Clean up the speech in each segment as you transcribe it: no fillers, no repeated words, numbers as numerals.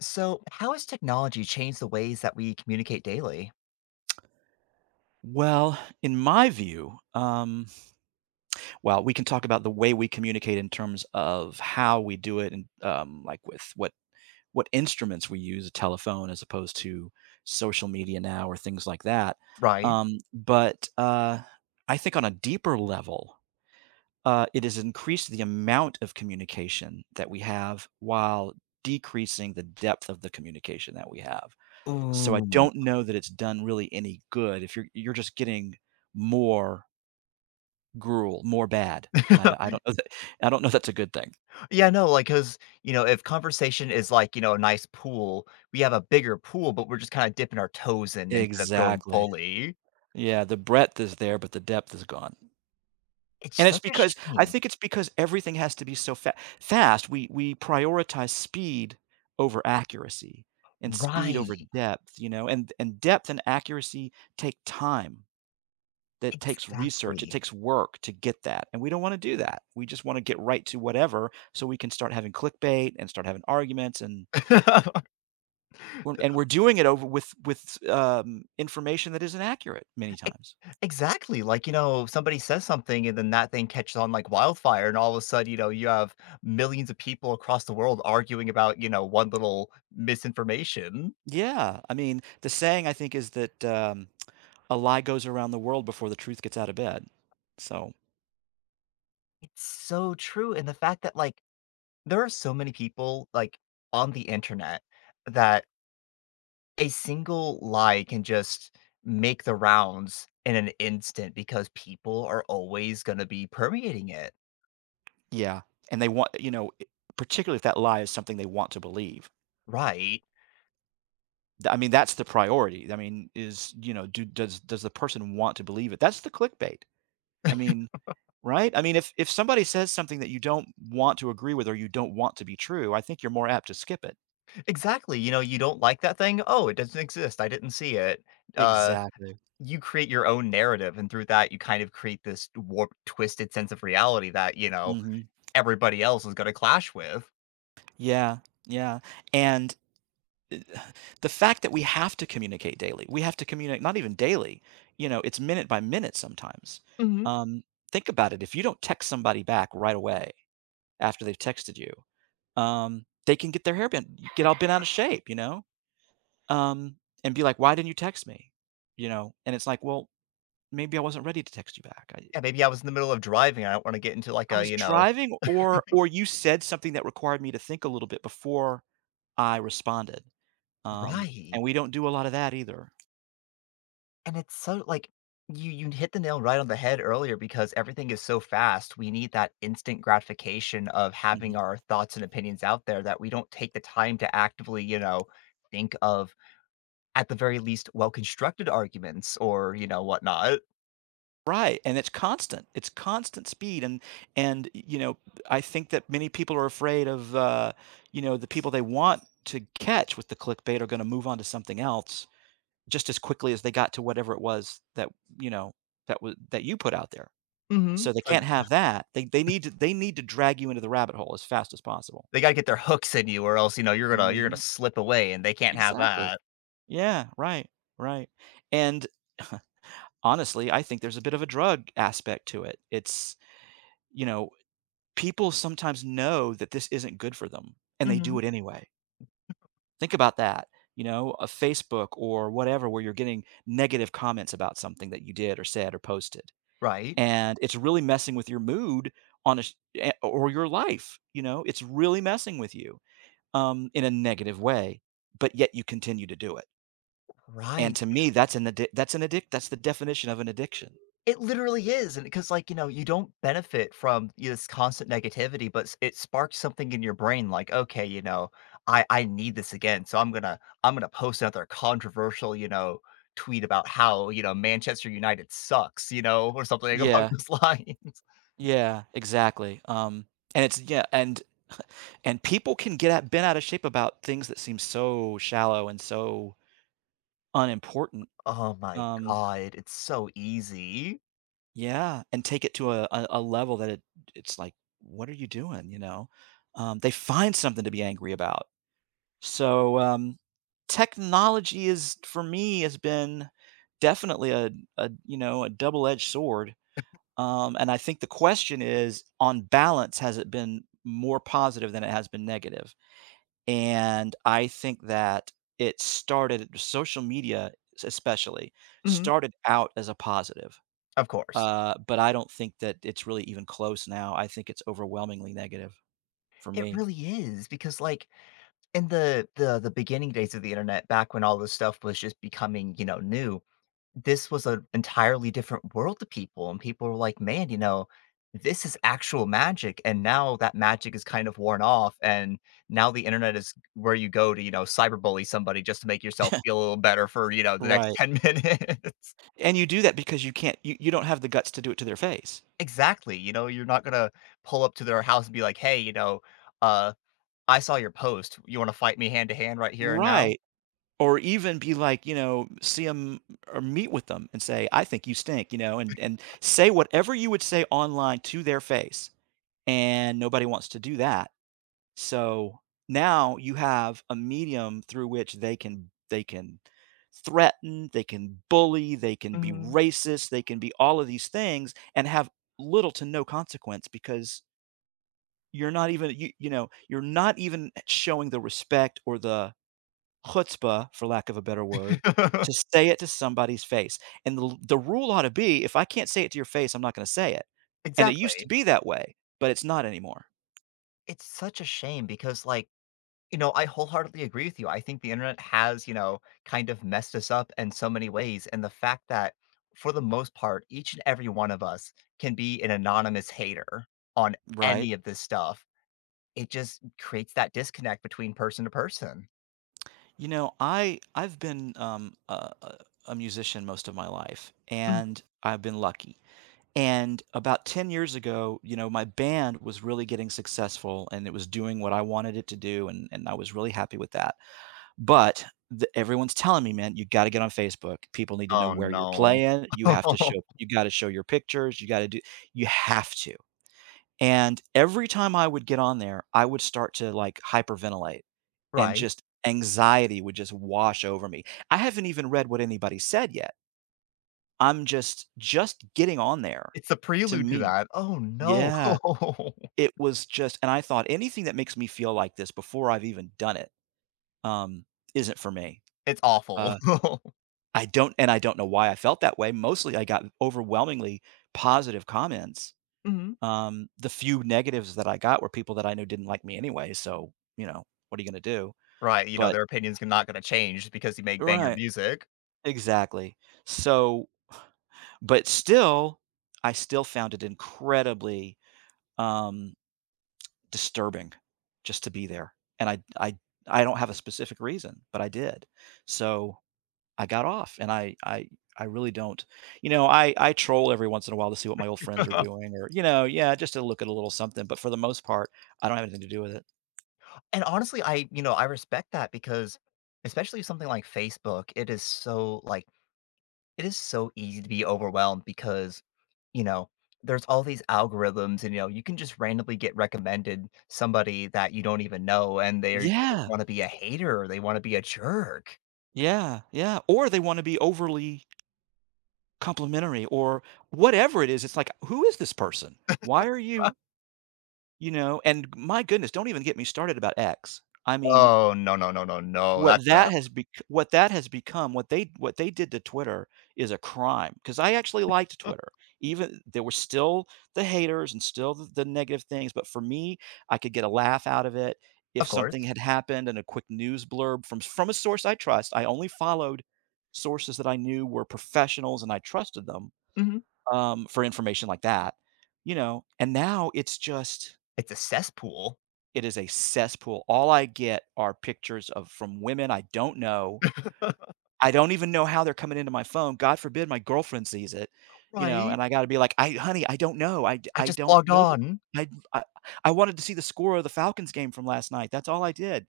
So, how has technology changed the ways that we communicate daily? Well, in my view, well, we can talk about the way we communicate in terms of how we do it, and like with what instruments we use, a telephone as opposed to social media now or things like that. Right? But I think on a deeper level, it has increased the amount of communication that we have while decreasing the depth of the communication that we have. So I Ooh. don't know that it's done really any good if you're just getting more Gruel, more bad, and I don't know that I don't know that's a good thing. Yeah, no, like, cause if conversation is like, a nice pool, we have a bigger pool, but we're just kinda dipping our toes in instead of going Exactly. fully. Yeah, the breadth is there, but the depth is gone. It's And it's such a because I shame. think it's because everything has to be so fa fast. We prioritize speed over accuracy and speed over Right, depth, you know, and depth and accuracy take time. That takes research. It exactly. takes work to get that, and we don't wanna do that. We just wanna get right to whatever so we can start having clickbait and start having arguments and and we're doing it over with with information that isn't accurate many E times. exactly, like, somebody says something and then that thing catches on like wildfire, and all of a sudden, you have millions of people across the world arguing about, one little misinformation. Yeah, I mean, the saying I think is that a lie goes around the world before the truth gets out of bed. So It's so true, and the fact that, like, there are so many people, like, on the internet that a single lie can just make the rounds in an instant because people are always gonna be permeating it, yeah, and they want you know, particularly if that lie is something they want to believe. right? I mean, that's the priority. I mean, is you know, do does the person want to believe it? That's the clickbait. I mean, right? I mean, if somebody says something that you don't want to agree with or you don't want to be true, I think you're more apt to skip it. Exactly, you know, you don't like that thing? "Oh, it doesn't exist, I didn't see it." Uh, Exactly. you create your own narrative, and through that, you kind of create this warped, twisted sense of reality that, Mhm. everybody else is gonna clash with. Yeah, yeah, and I the fact that we have to communicate daily, we have to communicate not even daily, you know, it's minute by minute sometimes. Mhm. Um, think about it, if you don't text somebody back right away after they've texted you, they can get their hair bent get all bent out of shape, you know, um, and be like, "Why didn't you text me?" You know, and it's like, "Well, maybe I wasn't ready to text you back. Yeah, maybe I was in the middle of driving, I don't wanna get into, like, I a, was you know. driving or you said something that required me to think a little bit before I responded." Um, and Right, we don't do a lot of that either. and it's so like, you hit the nail right on the head earlier because everything is so fast, we need that instant gratification of having Mhm. our thoughts and opinions out there that we don't take the time to actively, think of at the very least, well-constructed arguments or, whatnot. Right, and it's constant. It's constant speed, and y you know, I think that many people are afraid of, you know, the people they want to catch with the clickbait are gonna move on to something else just as quickly as they got to whatever it was that, you know, that was that you put out there. Mhm. So they So can't y have that. They need to drag you into the rabbit hole as fast as possible. They gotta get their hooks in you or else, you're gonna Mhm. slip away and they can't have Exactly. that. Yeah, right, right, and honestly, I think there's a bit of a drug aspect to it. It's, you know, people sometimes know that this isn't good for them and they do Mhm. it anyway. Think about that. You know, a Facebook or whatever where you're getting negative comments about something that you did or said or posted. Right? And it's really messing with your mood on a sh- eh, or your life, you know, it's really messing with you in a negative way, but yet you continue to do it. And Right. to me, that's an addict that's the definition of an addiction. It literally is, and because like, you don't benefit from y this constant negativity, but s it sparks something in your brain like, "Okay, you know, I need this again, so I'm gonna post another controversial, you know, tweet about how, you know, Manchester United sucks," you know, or something along Yeah. those lines. Yeah, exactly. And it's yeah, and people can get out bent out of shape about things that seem so shallow and so unimportant. Oh my Um, god, it's so easy. yeah, and take it to a level that it's like, what are you doing? You know, they find something to be angry about. So technology is for me has been definitely a you know a double-edged sword. And I think the question is, on balance, has it been more positive than it has been negative? And I think that it started social media s especially, Mhm, started out as a positive, of course. But I don't think that it's really even close now. I think it's overwhelmingly negative for It me. really is because like in the beginning days of the internet, back when all this stuff was just becoming, you know, new, this was an entirely different world to people and people were like, "Man, you know, this is actual magic." And now that magic is kind of worn off and now the internet is where you go to, you know, cyberbully somebody just to make yourself feel a little better for, you know, the next Right, 10 minutes. and you do that because you can't you you don't have the guts to do it to their face. Exactly, you know, you're not gonna pull up to their house and be like, "Hey, you know, uh, I saw your post. You wanna fight me hand to hand right here and now?" Right, or even be like, you know, see them or meet with them and say, "I think you stink," you know, and say whatever you would say online to their face, and nobody wants to do that. So now you have a medium through which they can threaten, they can bully, they can be Mhm. racist, they can be all of these things and have little to no consequence because you're not even you, you know, you're not even showing the respect or the chutzpah, for lack of a better word, to say it to somebody's face. And the rule ought to be if I can't say it to your face, I'm not going to say it. And it used Exactly. to be that way, but it's not anymore, It's such a shame because, like, you know, I wholeheartedly agree with you. I think the internet has, you know, kind of messed us up in so many ways, and the fact that for the most part, each and every one of us can be an anonymous hater on right? any of this stuff. It just creates that disconnect between person to person. You know, I I've been a, a musician most of my life, Mhm. and I've been lucky. And about 10 years ago, you know, my band was really getting successful and it was doing what I wanted it to do. And I was really happy with that. But the, everyone's telling me, man, you got to get on Facebook. People need to know "Oh, where you're no." playing. You have to show, you got to show your pictures. You got to do, you have to. And every time I would get on there, I would start to, like, hyperventilate and Right? just anxiety would just wash over me. I haven't even read what anybody said yet. I'm just getting on there It's a to prelude to me that. "Oh, no." yeah, it was just and I thought anything that makes me feel like this before I've even done it, um, isn't for me. It's awful. Uh, I don't and I don't know why I felt that way. Mostly I got overwhelmingly positive comments. Mhm. The few negatives that I got were people that I knew didn't like me anyway, so, you know, what are you gonna do? Right, you know, But their opinion's not gonna change because you make banger right, music. exactly. So but still, I still found it incredibly, um, disturbing just to be there, and I don't have a specific reason, but I did. So, I got off, and I really don't you know, I troll every once in a while to see what my old friends are doing or, you know, yeah, just to look at a little something, but for the most part, I don't have anything to do with it. And honestly, I you know, I respect that because especially something like Facebook, it is so, like, it is so easy to be overwhelmed because, you know, there's all these algorithms and, you know, you can just randomly get recommended somebody that you don't even know and they just Yeah. wanna be a hater or they wanna be a jerk. Yeah, yeah, or they wanna be overly complimentary or whatever it is, it's like, "Who is this person? Why are you" you know? And my goodness, don't even get me started about X. I mean Oh, no, no, no, no, no, that's a what that has become, what they did to Twitter is a crime because I actually liked Twitter. Even there were still the haters and still the negative things, but for me, I could get a laugh out of it. If of something course. had happened and a quick news blurb from a source I trust, I only followed sources that I knew were professionals and I trusted them, Mhm. For information like that, you know? And now it's just It's a cesspool. it is a cesspool. All I get are pictures of from women I don't know I don't even know how they're coming into my phone. God forbid my girlfriend sees it, you know, Right? and I gotta be like, "I honey, I don't know. I I just don't logged know that on. I I I wanted to see the score of the Falcons game from last night. That's all I did."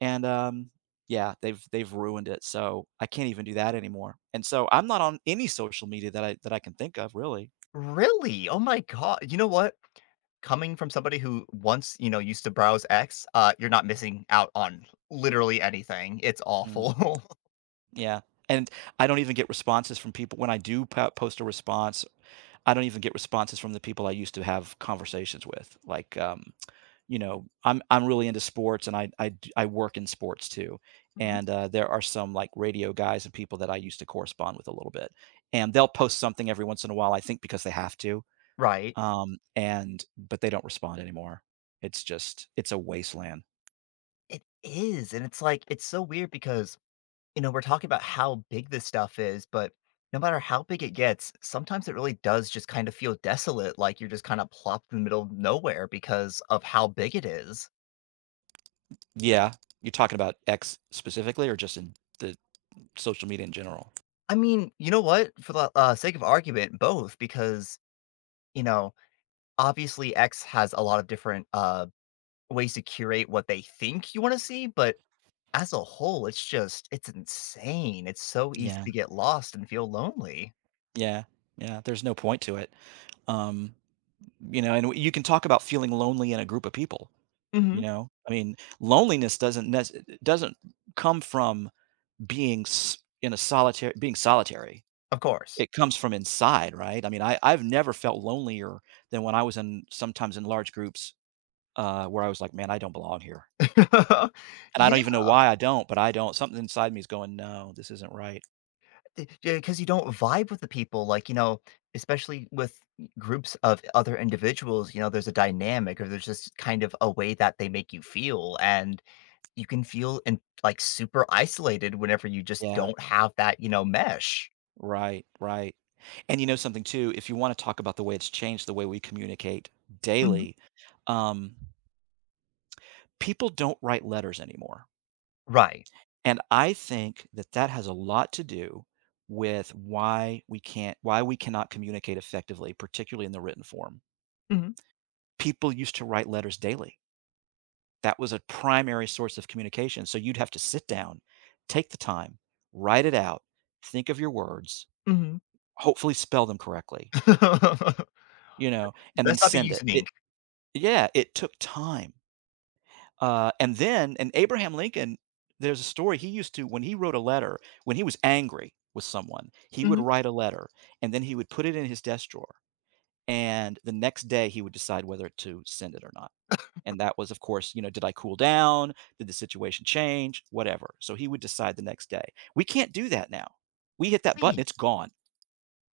And, yeah, they've ruined it, so I can't even do that anymore. And so I'm not on any social media that I can think of, really. Really? Oh my god. You know what? Coming from somebody who once, you know, used to browse X, you're not missing out on literally anything. It's Mm, awful. yeah, and I don't even get responses from people when I do po post a response, I don't even get responses from the people I used to have conversations with, like, you know, I'm really into sports and I work in sports too. Mhm. And there are some like radio guys and people that I used to correspond with a little bit, and they'll post something every once in a while. I think because they have to, Right. And but they don't respond anymore. It's just it's a wasteland. It is, and it's like it's so weird because, you know, we're talking about how big this stuff is, but no matter how big it gets, sometimes it really does just kind of feel desolate, like you're just kind of plopped in the middle of nowhere because of how big it is. Yeah, you're talking about X specifically, or just in the social media in general? I mean, you know what? For the sake of argument, both because, you know, obviously X has a lot of different ways to curate what they think you want to see, but as a whole, it's just, it's insane. It's so easy Yeah, to get lost and feel lonely. yeah, yeah. There's no point to it. Um, You know, and you can talk about feeling lonely in a group of people, you Hmm. know? I mean, loneliness doesn't come from being s in a solitary being solitary. Of course. It comes from inside, right? I mean, I've never felt lonelier than when I was in sometimes in large groups, where I was like, "Man, I don't belong here." And I Yeah, don't even know why I don't, but I don't. Something inside me is going, "No, this isn't right." because you don't vibe with the people, like, you know, especially with groups of other individuals, you know, there's a dynamic or there's just kind of a way that they make you feel. And you can feel in, like super isolated whenever you just Yeah. don't have that, you know, mesh. Right, right. And you know something too, if you wanna talk about the way it's changed the way we communicate Mhm. daily, um people don't write letters anymore. Right. And I think that that has a lot to do with why we cannot communicate effectively, particularly in the written form. Mhm, People used to write letters daily. That was a primary source of communication. So you'd have to sit down, take the time, write it out, think of your words, mhm. hopefully spell them correctly, you know, and then Best not be send it. using It, ink. Yeah, it took time. And then and Abraham Lincoln, there's a story he used to when he wrote a letter, when he was angry with someone, he would Mhm. write a letter and then he would put it in his desk drawer. And the next day he would decide whether to send it or not. And that was, of course, you know, did I cool down? Did the situation change? Whatever. So he would decide the next day. We can't do that now. We hit that button, Please. it's gone.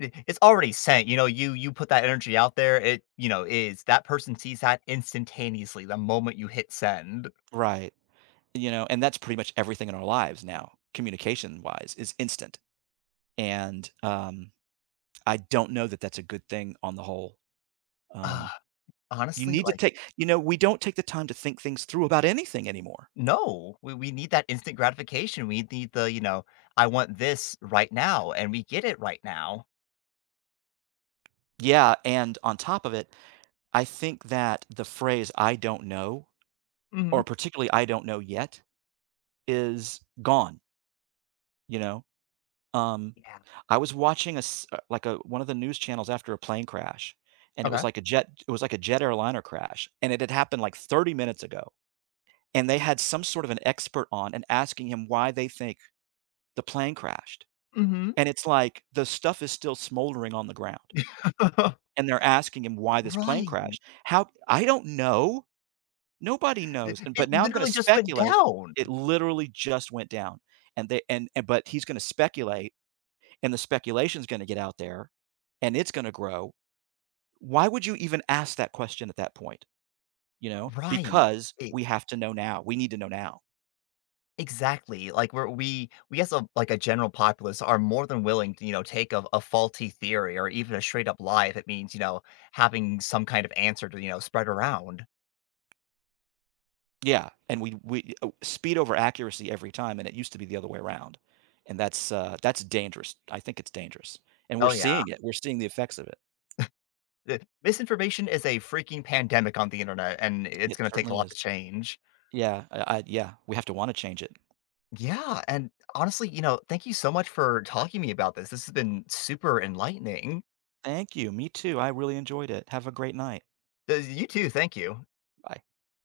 I It's already sent, you know, you put that energy out there, it, you know, is that person sees that instantaneously the moment you hit send. Right. You know, and that's pretty much everything in our lives now, communication wise, is instant. And I don't know that that's a good thing on the whole. Uh, Um, you honestly, need to like, we don't take the time to think things through about anything anymore. no. We need that instant gratification. We need the, you know, "I want this right now," and we get it right now. Yeah, and on top of it, I think that the phrase "I don't know," or Mhm. particularly "I don't know yet," is gone, you know? Um, Yeah. I was watching a s like, a one of the news channels after a plane crash, and it Okay. was like a jet it was like a jet airliner crash, and it had happened, like, 30 minutes ago, and they had some sort of an expert on and asking him why they think the plane crashed. Mhm. And it's like the stuff is still smoldering on the ground, and they're asking him why this plane Right. crashed. How I don't know. Nobody It knows. And it but now I'm gonna literally just went speculate. down. It literally just went down. And they and but he's gonna speculate, and the speculation's gonna get out there, and it's gonna grow. Why would you even ask that question at that point? You know? Right. Because E we have to know now. We need to know now. exactly. Like, we as a like, a general populace are more than willing to, you know, take a faulty theory or even a straight up lie if it means, you know, having some kind of answer to, you know, spread around. Yeah, and we speed over accuracy every time, and it used to be the other way around, and that's dangerous. I think it's dangerous, and we're Oh, yeah. seeing it. We're seeing the effects of it. Eh, misinformation is a freaking pandemic on the internet, and it's It gonna take a certainly lot is. to change. Yeah, we have to wanna change it. Yeah, and honestly, you know, thank you so much for talking to me about this. This has been super enlightening. Thank you, me too, I really enjoyed it. Have a great night. You too, thank you. Bye.